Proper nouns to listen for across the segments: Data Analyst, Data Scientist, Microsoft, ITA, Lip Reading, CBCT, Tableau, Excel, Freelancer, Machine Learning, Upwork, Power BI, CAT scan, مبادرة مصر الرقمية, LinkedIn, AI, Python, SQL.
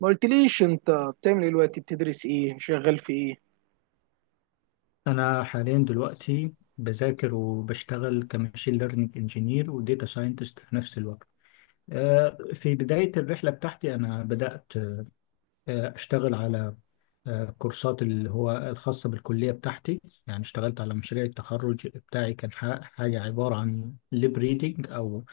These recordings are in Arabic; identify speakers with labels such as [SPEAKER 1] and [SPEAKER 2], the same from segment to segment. [SPEAKER 1] ما قلتليش انت بتعمل ايه دلوقتي؟ بتدرس ايه؟ شغال في ايه؟
[SPEAKER 2] أنا حاليا دلوقتي بذاكر وبشتغل كماشين ليرنينج انجينير وديتا ساينتست في نفس الوقت. في بداية الرحلة بتاعتي أنا بدأت أشتغل على كورسات اللي هو الخاصة بالكلية بتاعتي. يعني اشتغلت على مشاريع التخرج بتاعي، كان حاجة عبارة عن ليب ريدنج أو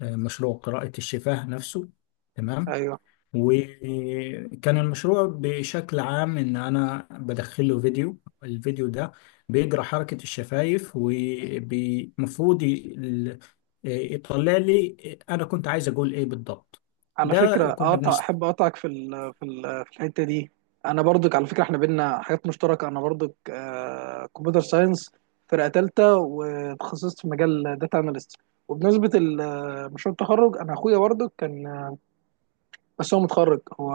[SPEAKER 2] مشروع قراءة الشفاه نفسه. تمام.
[SPEAKER 1] ايوه.
[SPEAKER 2] وكان المشروع بشكل عام ان انا بدخله فيديو، الفيديو ده بيجرى حركة الشفايف ومفروض يطلع لي انا كنت عايز اقول ايه بالضبط.
[SPEAKER 1] على
[SPEAKER 2] ده
[SPEAKER 1] فكره
[SPEAKER 2] كنا
[SPEAKER 1] اقطع،
[SPEAKER 2] بنست.
[SPEAKER 1] احب اقطعك في ال في ال في الحته دي. انا برضك على فكره احنا بينا حاجات مشتركه، انا برضك كمبيوتر ساينس، فرقه ثالثه وتخصصت في مجال داتا اناليست. وبنسبه مشروع التخرج انا اخويا برضك كان، بس هو متخرج، هو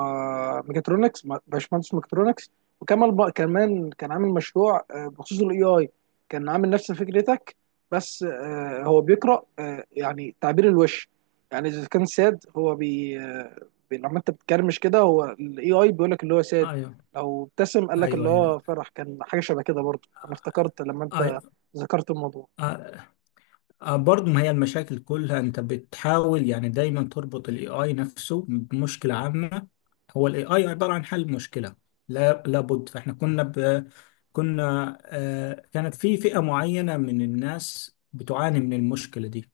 [SPEAKER 1] ميكاترونكس، باشمهندس ميكاترونكس. وكمل بقى كمان، كان عامل مشروع بخصوص الاي اي. كان عامل نفس فكرتك، بس هو بيقرا يعني تعبير الوش. يعني اذا كان ساد هو لما انت بتكرمش كده هو الاي اي بيقول لك اللي هو ساد.
[SPEAKER 2] ايوه
[SPEAKER 1] لو ابتسم قال لك اللي
[SPEAKER 2] ايوه
[SPEAKER 1] هو
[SPEAKER 2] ايوه.
[SPEAKER 1] فرح. كان حاجه شبه كده برضه، انا افتكرت لما انت
[SPEAKER 2] أي-
[SPEAKER 1] ذكرت الموضوع.
[SPEAKER 2] آه، برضو ما هي المشاكل كلها، انت بتحاول يعني دايما تربط الاي اي نفسه بمشكله عامه. هو الاي اي عباره عن حل مشكله. لا لابد، فاحنا كنا ب... كنا آه كانت في فئه معينه من الناس بتعاني من المشكله دي،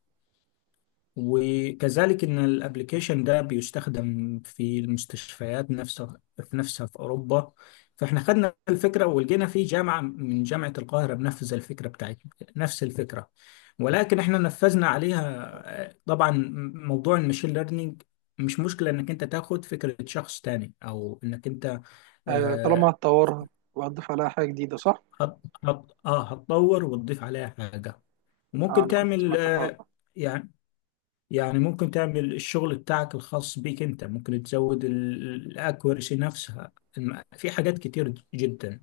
[SPEAKER 2] وكذلك ان الابليكيشن ده بيستخدم في المستشفيات نفسها في نفسها في اوروبا. فاحنا خدنا الفكره ولقينا في جامعه من جامعه القاهره بنفذ الفكره بتاعتنا نفس الفكره، ولكن احنا نفذنا عليها طبعا موضوع المشين ليرنينج. مش مشكله انك انت تاخد فكره شخص تاني او انك انت
[SPEAKER 1] طالما
[SPEAKER 2] آه
[SPEAKER 1] هتطورها وهتضيف عليها حاجه جديده، صح؟
[SPEAKER 2] هتطور وتضيف عليها حاجه. وممكن
[SPEAKER 1] انا كنت
[SPEAKER 2] تعمل
[SPEAKER 1] سمعت الحوار ده.
[SPEAKER 2] يعني يعني ممكن تعمل الشغل بتاعك الخاص بيك، انت ممكن تزود الاكوريسي نفسها. في حاجات كتير جدا.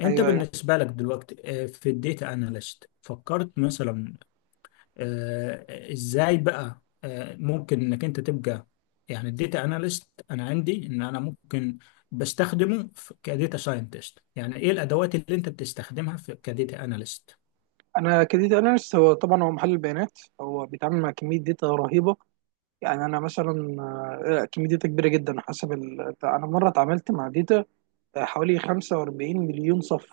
[SPEAKER 2] انت
[SPEAKER 1] ايوه، أيوه.
[SPEAKER 2] بالنسبة لك دلوقتي في الديتا اناليست، فكرت مثلا ازاي بقى ممكن انك انت تبقى، يعني الديتا اناليست، انا عندي ان انا ممكن بستخدمه كديتا ساينتست. يعني ايه الادوات اللي انت بتستخدمها في كديتا اناليست؟
[SPEAKER 1] انا كديتا اناليست، هو طبعا هو محلل بيانات، هو بيتعامل مع كميه داتا رهيبه. يعني انا مثلا كميه داتا كبيره جدا انا مره اتعاملت مع داتا حوالي 45 مليون صف.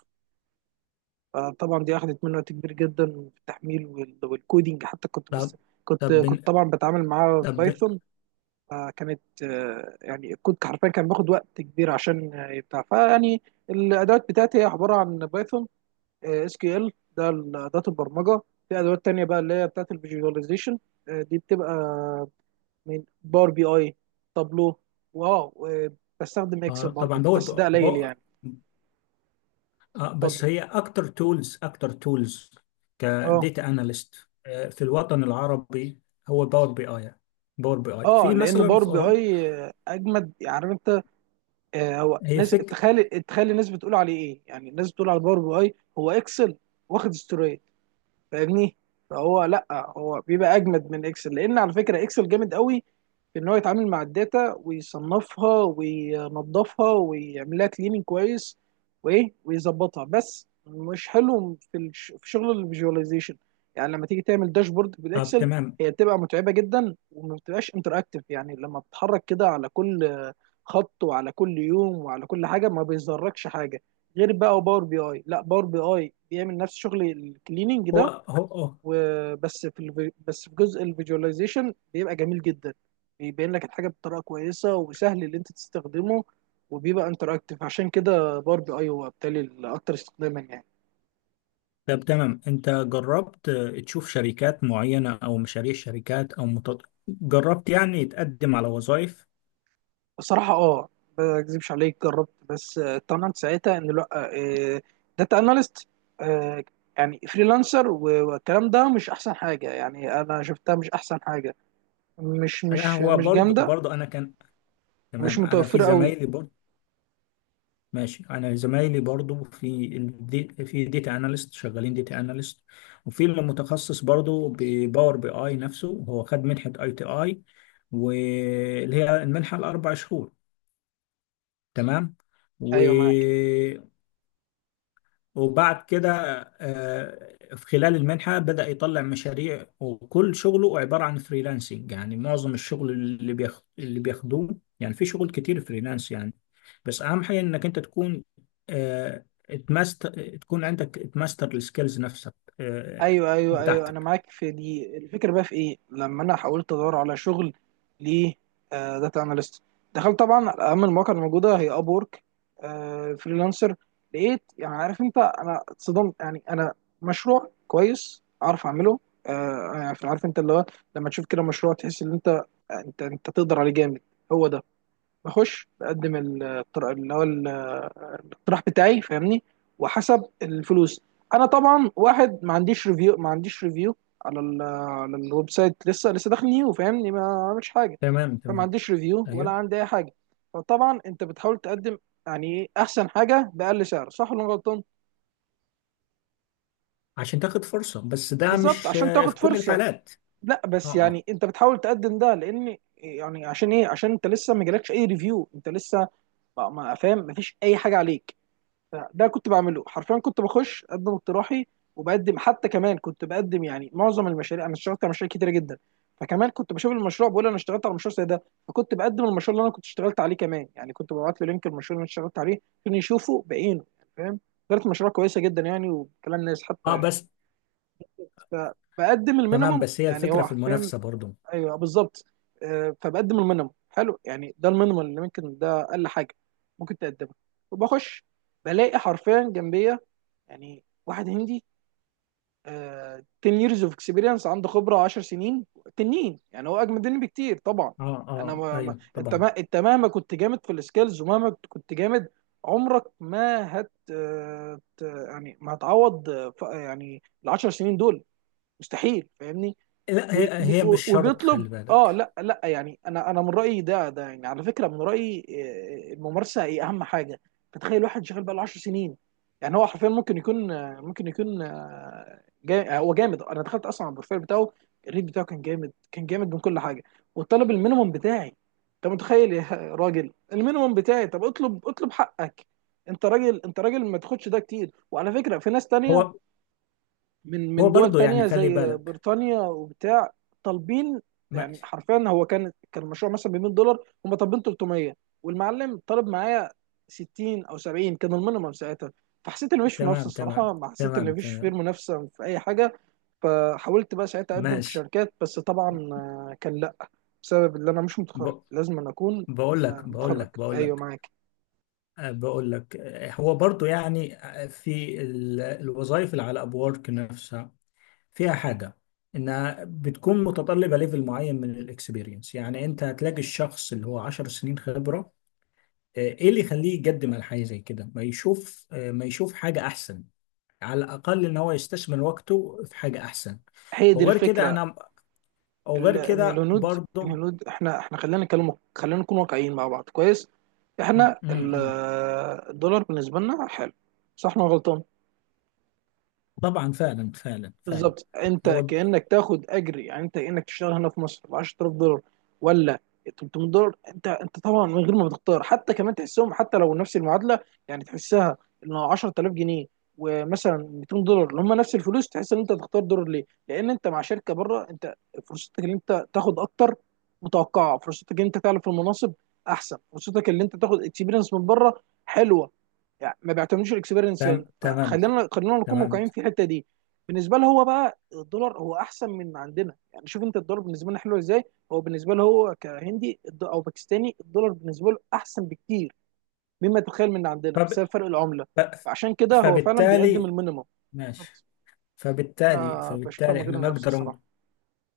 [SPEAKER 1] طبعا دي اخذت مني وقت كبير جدا في التحميل والكودينج، حتى كنت
[SPEAKER 2] طب
[SPEAKER 1] بس كنت
[SPEAKER 2] طب
[SPEAKER 1] كنت
[SPEAKER 2] بن-
[SPEAKER 1] طبعا بتعامل معاه
[SPEAKER 2] طب
[SPEAKER 1] بايثون. فكانت يعني الكود حرفيا كان بياخد وقت كبير عشان يبتاع، فيعني الادوات بتاعتي هي عباره عن بايثون، اس كيو ال، ده اداه البرمجه. في ادوات تانية بقى اللي هي بتاعت الفيجواليزيشن، دي بتبقى من باور بي اي، تابلو، واو، بستخدم اكسل
[SPEAKER 2] طبعا
[SPEAKER 1] برضو
[SPEAKER 2] دول.
[SPEAKER 1] بس ده قليل يعني.
[SPEAKER 2] اه،
[SPEAKER 1] اتفضل.
[SPEAKER 2] بس هي اكتر تولز
[SPEAKER 1] اه
[SPEAKER 2] كديتا اناليست في الوطن العربي هو باور بي اي. باور بي اي،
[SPEAKER 1] اه،
[SPEAKER 2] في
[SPEAKER 1] لان
[SPEAKER 2] مثلا،
[SPEAKER 1] باور
[SPEAKER 2] في
[SPEAKER 1] بي
[SPEAKER 2] اوروبا.
[SPEAKER 1] اي اجمد، عارف انت. هو
[SPEAKER 2] هي
[SPEAKER 1] ناس،
[SPEAKER 2] فك
[SPEAKER 1] تخيل الناس بتقول عليه ايه، يعني الناس بتقول على باور بي اي هو اكسل واخد استوري، فاهمني؟ فهو لا، هو بيبقى اجمد من اكسل، لان على فكره اكسل جامد قوي في ان هو يتعامل مع الداتا ويصنفها وينظفها ويعمل لها كليننج كويس وايه ويظبطها، بس مش حلو في في شغل الفيجواليزيشن. يعني لما تيجي تعمل داشبورد
[SPEAKER 2] طب
[SPEAKER 1] بالاكسل
[SPEAKER 2] تمام.
[SPEAKER 1] هي بتبقى متعبه جدا وما بتبقاش انتراكتيف، يعني لما بتتحرك كده على كل خط وعلى كل يوم وعلى كل حاجه ما بيظهركش حاجه. غير بقى باور بي اي، لا باور بي اي بيعمل نفس شغل الكليننج
[SPEAKER 2] هو
[SPEAKER 1] ده
[SPEAKER 2] هو هو
[SPEAKER 1] بس في جزء الفيجواليزيشن بيبقى جميل جدا، بيبين لك الحاجه بطريقه كويسه وسهل اللي انت تستخدمه، وبيبقى انتراكتيف، عشان كده باربي اي هو بالتالي الاكتر استخداما يعني.
[SPEAKER 2] طب تمام، انت جربت تشوف شركات معينة او مشاريع شركات جربت يعني تقدم على وظائف؟
[SPEAKER 1] بصراحه اه، ما اكذبش عليك جربت، بس طمنت ساعتها ان لا، داتا اناليست يعني فريلانسر والكلام ده مش احسن حاجه، يعني انا شفتها مش احسن حاجه، مش
[SPEAKER 2] لا،
[SPEAKER 1] مش
[SPEAKER 2] هو
[SPEAKER 1] مش
[SPEAKER 2] برضه
[SPEAKER 1] جامده،
[SPEAKER 2] برضه انا كان،
[SPEAKER 1] مش
[SPEAKER 2] تمام، انا في
[SPEAKER 1] متوفره قوي.
[SPEAKER 2] زمايلي. ماشي، انا زمايلي برضو في ديتا اناليست شغالين ديتا اناليست، وفي اللي متخصص برضو بباور بي اي نفسه، هو خد منحة اي تي اي، واللي هي المنحة الاربع شهور. تمام. و...
[SPEAKER 1] ايوه معاك.
[SPEAKER 2] وبعد كده في خلال المنحة بدأ يطلع مشاريع، وكل شغله عبارة عن فريلانسنج، يعني معظم الشغل اللي بياخد اللي بياخدوه، يعني في شغل كتير فريلانس يعني. بس أهم حاجة إنك أنت تكون آه، اتمست تكون عندك اتماستر السكيلز نفسك آه،
[SPEAKER 1] ايوه، ايوه، ايوه، انا
[SPEAKER 2] بتاعتك.
[SPEAKER 1] معاك في دي الفكره. بقى في ايه لما انا حاولت ادور على شغل ل داتا اناليست، دخلت طبعا على اهم المواقع الموجوده، هي اب وورك، فريلانسر. لقيت، يعني عارف انت انا اتصدمت، يعني انا مشروع كويس اعرف اعمله، يعني عارف انت اللي هو لما تشوف كده مشروع تحس ان انت تقدر عليه جامد. هو ده، بخش بقدم الطر- اللي هو ال- الاقتراح بتاعي، فاهمني؟ وحسب الفلوس. انا طبعا واحد ما عنديش ريفيو، ما عنديش ريفيو على ال على الويب سايت، لسه داخل نيو، فاهمني؟ ما عملش حاجه،
[SPEAKER 2] تمام،
[SPEAKER 1] فما
[SPEAKER 2] تمام،
[SPEAKER 1] عنديش ريفيو ولا
[SPEAKER 2] أيوه.
[SPEAKER 1] عندي اي حاجه. فطبعا انت بتحاول تقدم، يعني ايه احسن حاجه؟ باقل سعر، صح ولا أنا غلطان؟
[SPEAKER 2] عشان تاخد فرصة، بس ده
[SPEAKER 1] بالظبط،
[SPEAKER 2] مش
[SPEAKER 1] عشان
[SPEAKER 2] في
[SPEAKER 1] تاخد
[SPEAKER 2] كل
[SPEAKER 1] فرصه.
[SPEAKER 2] الحالات.
[SPEAKER 1] لا
[SPEAKER 2] اه،
[SPEAKER 1] بس
[SPEAKER 2] اه،
[SPEAKER 1] يعني انت بتحاول تقدم ده، لان يعني عشان ايه؟ عشان انت لسه ما جالكش اي ريفيو، انت لسه فاهم، ما فيش اي حاجه عليك. فده كنت بعمله، حرفيا كنت بخش اقدم اقتراحي وبقدم، حتى كمان كنت بقدم يعني معظم المشاريع، انا اشتغلت على مشاريع كتيره جدا فكمان كنت بشوف المشروع بقول انا اشتغلت على مشروع زي ده، فكنت بقدم المشروع اللي انا كنت اشتغلت عليه كمان، يعني كنت ببعت له لينك المشروع اللي انا اشتغلت عليه عشان يشوفه بعينه، يعني فاهم. كانت مشروع كويسه جدا يعني، وكلام ناس حتى
[SPEAKER 2] اه،
[SPEAKER 1] يعني.
[SPEAKER 2] بس
[SPEAKER 1] فبقدم
[SPEAKER 2] تمام،
[SPEAKER 1] المينيمم
[SPEAKER 2] بس هي
[SPEAKER 1] يعني،
[SPEAKER 2] الفكرة
[SPEAKER 1] هو
[SPEAKER 2] في
[SPEAKER 1] حرفيا.
[SPEAKER 2] المنافسة برضو.
[SPEAKER 1] ايوه بالظبط. فبقدم المينيمم، حلو يعني ده المينيمم اللي ممكن، ده اقل حاجه ممكن تقدمها. وبخش بلاقي حرفيا جنبي يعني واحد هندي، 10 years of experience، عنده خبره 10 سنين، تنين يعني هو اجمد مني بكتير طبعا.
[SPEAKER 2] اه،
[SPEAKER 1] انا
[SPEAKER 2] اه،
[SPEAKER 1] ما ما
[SPEAKER 2] ايوه
[SPEAKER 1] انت،
[SPEAKER 2] طبعا.
[SPEAKER 1] ما انت مهما كنت جامد في السكيلز ومهما كنت جامد، عمرك ما هت آه، ت- يعني ما هتعوض يعني ال 10 سنين دول مستحيل، فاهمني.
[SPEAKER 2] لا،
[SPEAKER 1] وب-
[SPEAKER 2] هي هي مش شرط،
[SPEAKER 1] وبيطلب،
[SPEAKER 2] خلي
[SPEAKER 1] اه
[SPEAKER 2] بالك.
[SPEAKER 1] لا لا يعني انا من رايي، ده يعني على فكره من رايي، الممارسه هي اهم حاجه. فتخيل واحد شغال بقى له 10 سنين، يعني هو حرفيا ممكن يكون هو جامد، انا دخلت اصلا على البروفايل بتاعه، الريت بتاعه كان جامد، كان جامد من كل حاجه، وطلب المينيموم بتاعي. انت متخيل يا راجل المينيموم بتاعي؟ طب اطلب، اطلب حقك، انت راجل، انت راجل ما تاخدش ده كتير، وعلى فكره في ناس تانية
[SPEAKER 2] هو
[SPEAKER 1] من
[SPEAKER 2] هو
[SPEAKER 1] من دول
[SPEAKER 2] برضه يعني
[SPEAKER 1] تانية
[SPEAKER 2] خلي
[SPEAKER 1] زي
[SPEAKER 2] بالك،
[SPEAKER 1] بريطانيا وبتاع طالبين، يعني
[SPEAKER 2] ماشي.
[SPEAKER 1] حرفيا هو كان المشروع مثلا ب 100 دولار، هم طالبين 300، والمعلم طالب معايا 60 او 70 كان المينيمم ساعتها. فحسيت ان مفيش منافسه
[SPEAKER 2] تمام تمام
[SPEAKER 1] الصراحه، ما حسيت ان
[SPEAKER 2] تمام
[SPEAKER 1] مفيش فيه
[SPEAKER 2] تمام،
[SPEAKER 1] منافسه في اي حاجه. فحاولت بقى ساعتها اقدم في
[SPEAKER 2] ماشي.
[SPEAKER 1] شركات، بس طبعا كان لا، بسبب ان انا مش
[SPEAKER 2] ب...
[SPEAKER 1] متخرج لازم أن اكون
[SPEAKER 2] بقول لك بقول
[SPEAKER 1] متخرج.
[SPEAKER 2] لك بقول
[SPEAKER 1] ايوه
[SPEAKER 2] لك
[SPEAKER 1] معاك.
[SPEAKER 2] هو برضه يعني في الوظائف اللي على ابورك نفسها، فيها حاجة، انها بتكون متطلبة ليفل معين من الاكسبيرينس. يعني انت هتلاقي الشخص اللي هو 10 سنين خبرة، ايه اللي يخليه يقدم على حاجة زي كده؟ ما يشوف حاجة احسن، على الأقل إن هو يستثمر وقته في حاجة أحسن.
[SPEAKER 1] هي دي
[SPEAKER 2] وغير كده
[SPEAKER 1] الفكره،
[SPEAKER 2] أنا، وغير
[SPEAKER 1] ان
[SPEAKER 2] كده
[SPEAKER 1] الهنود،
[SPEAKER 2] برضه.
[SPEAKER 1] الهنود، احنا خلينا نتكلم، خلينا نكون واقعيين مع بعض كويس.
[SPEAKER 2] م-
[SPEAKER 1] احنا
[SPEAKER 2] م- م.
[SPEAKER 1] الدولار بالنسبه لنا حلو، صح ولا انا غلطان؟
[SPEAKER 2] طبعا فعلا فعلا فعلا.
[SPEAKER 1] بالظبط، انت
[SPEAKER 2] هو
[SPEAKER 1] كانك تاخد اجر، يعني انت كانك تشتغل هنا في مصر ب 10,000 دولار، ولا 300 دولار، انت طبعا من غير ما بتختار، حتى كمان تحسهم حتى لو نفس المعادله، يعني تحسها ان 10,000 جنيه ومثلا 200 دولار اللي هم نفس الفلوس، تحس ان انت تختار دولار ليه؟ لان انت مع شركه بره، انت فرصتك ان انت تاخد اكتر متوقعه، فرصتك ان انت تعلى في المناصب احسن، فرصتك ان انت تاخد اكسبيرينس من بره حلوه، يعني ما بيعتمدوش الاكسبيرينس هنا،
[SPEAKER 2] تمام
[SPEAKER 1] فخلينا نكون
[SPEAKER 2] تمام.
[SPEAKER 1] واقعيين في الحته دي. بالنسبه له هو بقى الدولار هو احسن من عندنا، يعني شوف انت الدولار بالنسبه لنا حلو ازاي. هو بالنسبه له، هو كهندي او باكستاني، الدولار بالنسبه له احسن بكتير مما تتخيل من عندنا،
[SPEAKER 2] فب...
[SPEAKER 1] بسبب فرق العمله.
[SPEAKER 2] ف...
[SPEAKER 1] فعشان كده هو فعلا بيقدم
[SPEAKER 2] فبالتالي
[SPEAKER 1] المينيمم.
[SPEAKER 2] ماشي،
[SPEAKER 1] بالظبط.
[SPEAKER 2] فبالتالي
[SPEAKER 1] بشوفها من
[SPEAKER 2] فبالتالي
[SPEAKER 1] غير
[SPEAKER 2] احنا
[SPEAKER 1] منافسه
[SPEAKER 2] نقدر
[SPEAKER 1] الصراحه.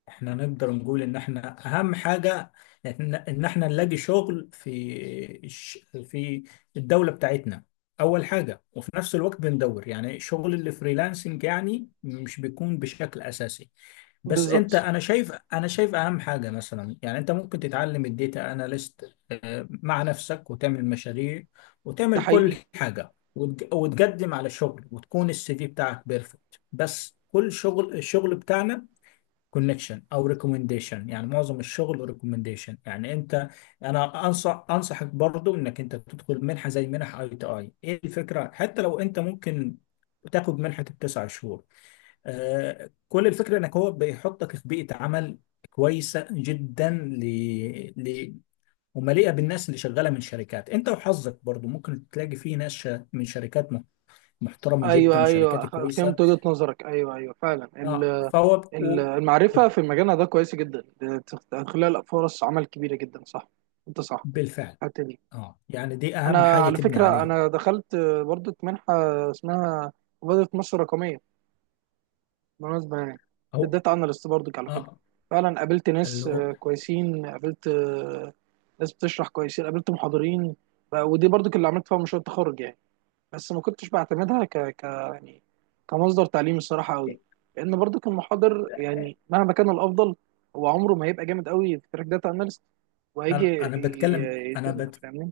[SPEAKER 2] احنا نقدر نقول ان احنا اهم حاجة إن احنا نلاقي شغل في الش- في الدولة بتاعتنا اول حاجة، وفي نفس الوقت بندور يعني شغل الفريلانسنج، يعني مش بيكون بشكل اساسي. بس انت،
[SPEAKER 1] بالظبط،
[SPEAKER 2] انا شايف اهم حاجة، مثلا، يعني انت ممكن تتعلم الديتا اناليست مع نفسك وتعمل مشاريع
[SPEAKER 1] ده
[SPEAKER 2] وتعمل كل
[SPEAKER 1] حقيقي.
[SPEAKER 2] حاجة، وتقدم على شغل وتكون السي في بتاعك بيرفكت. بس كل شغل، الشغل بتاعنا كونكشن او ريكومنديشن، يعني معظم الشغل ريكومنديشن. يعني انت، انا انصحك برضو انك انت تدخل منحه زي منح اي تي اي. ايه الفكره؟ حتى لو انت ممكن تاخد منحه التسع شهور. آه، كل الفكره انك هو بيحطك في بيئه عمل كويسه جدا ل... ومليئه بالناس اللي شغاله من شركات. انت وحظك برضو ممكن تلاقي فيه ناس من شركات محترمه جدا
[SPEAKER 1] ايوه،
[SPEAKER 2] وشركات
[SPEAKER 1] ايوه، فهمت
[SPEAKER 2] كويسه.
[SPEAKER 1] وجهه نظرك، ايوه، ايوه، فعلا
[SPEAKER 2] فهو و-
[SPEAKER 1] المعرفه في مجالنا ده كويسه جدا، بتخلق لك فرص عمل كبيره جدا، صح، انت صح.
[SPEAKER 2] بالفعل.
[SPEAKER 1] الحته دي
[SPEAKER 2] اه، يعني دي اهم
[SPEAKER 1] انا
[SPEAKER 2] حاجه
[SPEAKER 1] على
[SPEAKER 2] تبني
[SPEAKER 1] فكره
[SPEAKER 2] عليها.
[SPEAKER 1] انا دخلت برضه منحه، اسمها مبادره مصر الرقميه بالمناسبه يعني،
[SPEAKER 2] او،
[SPEAKER 1] الداتا اناليست برضه على فكره.
[SPEAKER 2] اه،
[SPEAKER 1] فعلا قابلت ناس
[SPEAKER 2] اللي هو،
[SPEAKER 1] كويسين، قابلت ناس بتشرح كويسين، قابلت محاضرين، ودي برضه اللي عملت فيها مشروع التخرج يعني. بس ما كنتش بعتمدها ك... ك يعني كمصدر تعليم الصراحه قوي، لان برضه المحاضر يعني مهما كان الافضل هو عمره ما هيبقى جامد قوي في تراك داتا اناليست، وهيجي
[SPEAKER 2] انا بتكلم، انا
[SPEAKER 1] يديرنا،
[SPEAKER 2] بت
[SPEAKER 1] فاهمني،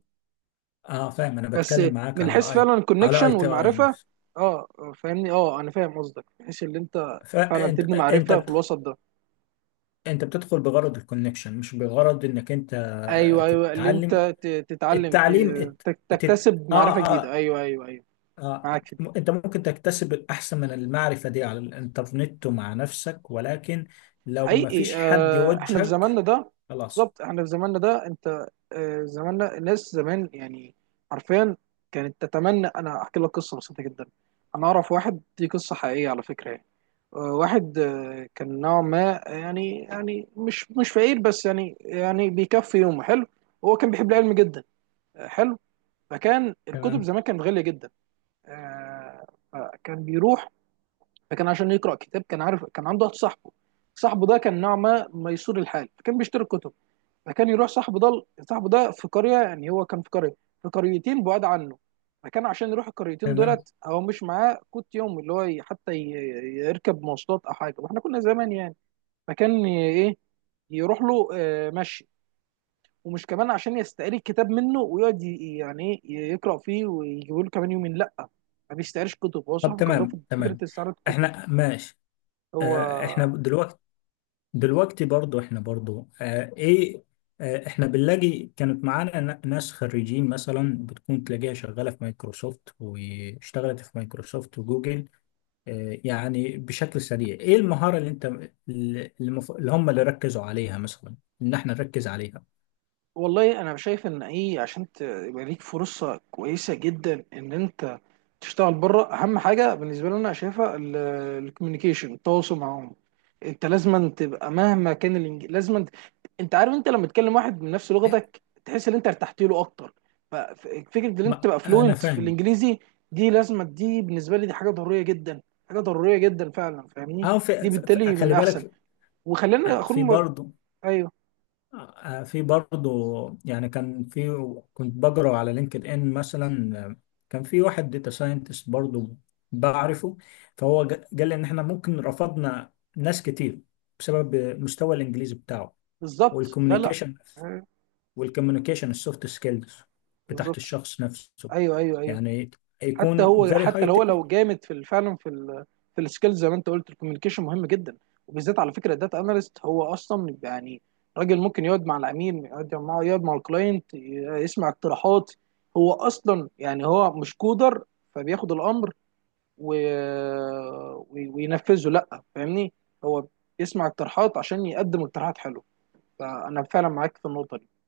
[SPEAKER 2] اه، فاهم، انا
[SPEAKER 1] بس
[SPEAKER 2] بتكلم معاك
[SPEAKER 1] من حيث
[SPEAKER 2] على اي،
[SPEAKER 1] فعلا
[SPEAKER 2] على اي
[SPEAKER 1] الكونكشن
[SPEAKER 2] تي اي
[SPEAKER 1] والمعرفه.
[SPEAKER 2] نفسه.
[SPEAKER 1] اه، فاهمني، اه انا فاهم قصدك من حيث اللي انت فعلا
[SPEAKER 2] فانت
[SPEAKER 1] تبني
[SPEAKER 2] انت
[SPEAKER 1] معرفه في
[SPEAKER 2] بت...
[SPEAKER 1] الوسط ده.
[SPEAKER 2] انت بتدخل بغرض الكونكشن، مش بغرض انك انت
[SPEAKER 1] ايوه، ايوه، اللي
[SPEAKER 2] تتعلم.
[SPEAKER 1] انت تتعلم
[SPEAKER 2] التعليم تت...
[SPEAKER 1] تكتسب معرفه
[SPEAKER 2] اه،
[SPEAKER 1] جديده.
[SPEAKER 2] اه،
[SPEAKER 1] ايوه، ايوه، ايوه،
[SPEAKER 2] اه،
[SPEAKER 1] معاك في دي.
[SPEAKER 2] انت ممكن تكتسب احسن من المعرفه دي على الانترنت ومع نفسك، ولكن لو ما
[SPEAKER 1] حقيقي.
[SPEAKER 2] فيش حد
[SPEAKER 1] احنا في
[SPEAKER 2] يوجهك
[SPEAKER 1] زماننا ده،
[SPEAKER 2] خلاص.
[SPEAKER 1] بالظبط احنا في زماننا ده انت زماننا، الناس زمان يعني حرفيا كانت تتمنى. انا احكي لك قصه بسيطه جدا، انا اعرف واحد، دي قصه حقيقيه على فكره يعني. واحد كان نوعا ما يعني، يعني مش مش فقير بس يعني، يعني بيكفي يومه حلو، هو كان بيحب العلم جدا. حلو. فكان الكتب
[SPEAKER 2] تمام
[SPEAKER 1] زمان كانت غاليه جدا، آه، فكان بيروح، فكان عشان يقرا كتاب كان عارف، كان عنده واحد صاحبه، صاحبه ده كان نوع ما ميسور الحال فكان بيشتري كتب. فكان يروح صاحبه ده، صاحبه ده في قريه، يعني هو كان في قريه، في قريتين بعاد عنه. فكان عشان يروح القريتين
[SPEAKER 2] تمام،
[SPEAKER 1] دولت هو مش معاه كوت يوم اللي هو يركب مواصلات او حاجه، واحنا كنا زمان يعني. فكان ي- ايه يروح له مشي، ومش كمان عشان يستقري الكتاب منه ويقعد يعني ايه يقرا فيه ويجيبه له كمان يومين، لا، ما بيستقريش كتب، هو
[SPEAKER 2] طب
[SPEAKER 1] صاحبه كان رافض
[SPEAKER 2] تمام
[SPEAKER 1] فكره
[SPEAKER 2] تمام.
[SPEAKER 1] استعاره الكتب.
[SPEAKER 2] احنا ماشي،
[SPEAKER 1] هو
[SPEAKER 2] اه احنا دلوقتي، دلوقتي برضو، احنا برضو اه ايه، اه احنا بنلاقي كانت معانا ناس خريجين مثلا بتكون تلاقيها شغالة في مايكروسوفت، واشتغلت في مايكروسوفت وجوجل. اه، يعني بشكل سريع، ايه المهارة اللي انت، اللي اللي هم اللي ركزوا عليها، مثلا، ان احنا نركز عليها؟
[SPEAKER 1] والله انا شايف ان ايه، عشان يبقى ليك فرصه كويسه جدا ان انت تشتغل بره اهم حاجه بالنسبه لي انا شايفها الكوميونيكيشن، التواصل معاهم. انت لازما تبقى مهما كان انت عارف، انت لما تكلم واحد من نفس لغتك تحس ان انت ارتحت له اكتر. ففكره ان انت
[SPEAKER 2] ما
[SPEAKER 1] تبقى
[SPEAKER 2] انا
[SPEAKER 1] فلوينت في
[SPEAKER 2] فاهم.
[SPEAKER 1] الانجليزي دي لازمه، دي بالنسبه لي دي حاجه ضروريه جدا، حاجه ضروريه جدا فعلا، فاهمني،
[SPEAKER 2] اه،
[SPEAKER 1] دي بالتالي من
[SPEAKER 2] خلي
[SPEAKER 1] احسن،
[SPEAKER 2] بالك،
[SPEAKER 1] وخلينا
[SPEAKER 2] آه،
[SPEAKER 1] اخد.
[SPEAKER 2] في برضه
[SPEAKER 1] ايوه،
[SPEAKER 2] في برضه، يعني كان في، كنت بقرا على لينكد ان مثلا كان في واحد داتا ساينتست برضه بعرفه. فهو قال لي ان احنا ممكن رفضنا ناس كتير بسبب مستوى الانجليزي بتاعه
[SPEAKER 1] بالظبط، لا لا،
[SPEAKER 2] والكوميونيكيشن
[SPEAKER 1] أيوة،
[SPEAKER 2] والكوميونيكيشن السوفت سكيلز بتاعت
[SPEAKER 1] بالظبط،
[SPEAKER 2] الشخص نفسه.
[SPEAKER 1] ايوه، ايوه، ايوه.
[SPEAKER 2] يعني
[SPEAKER 1] حتى
[SPEAKER 2] يكون
[SPEAKER 1] هو،
[SPEAKER 2] very
[SPEAKER 1] حتى لو
[SPEAKER 2] high
[SPEAKER 1] هو لو
[SPEAKER 2] technical
[SPEAKER 1] جامد في فعلا في في السكيلز زي ما انت قلت، الكوميونيكيشن مهم جدا، وبالذات على فكره الداتا اناليست هو اصلا يعني راجل ممكن يقعد مع العميل، يقعد معاه، يقعد مع الكلاينت يسمع اقتراحات، هو اصلا يعني هو مش كودر فبياخد الامر و... وينفذه، لا فاهمني، هو بيسمع اقتراحات عشان يقدم اقتراحات حلوه. فانا فعلا معاك في النقطه دي.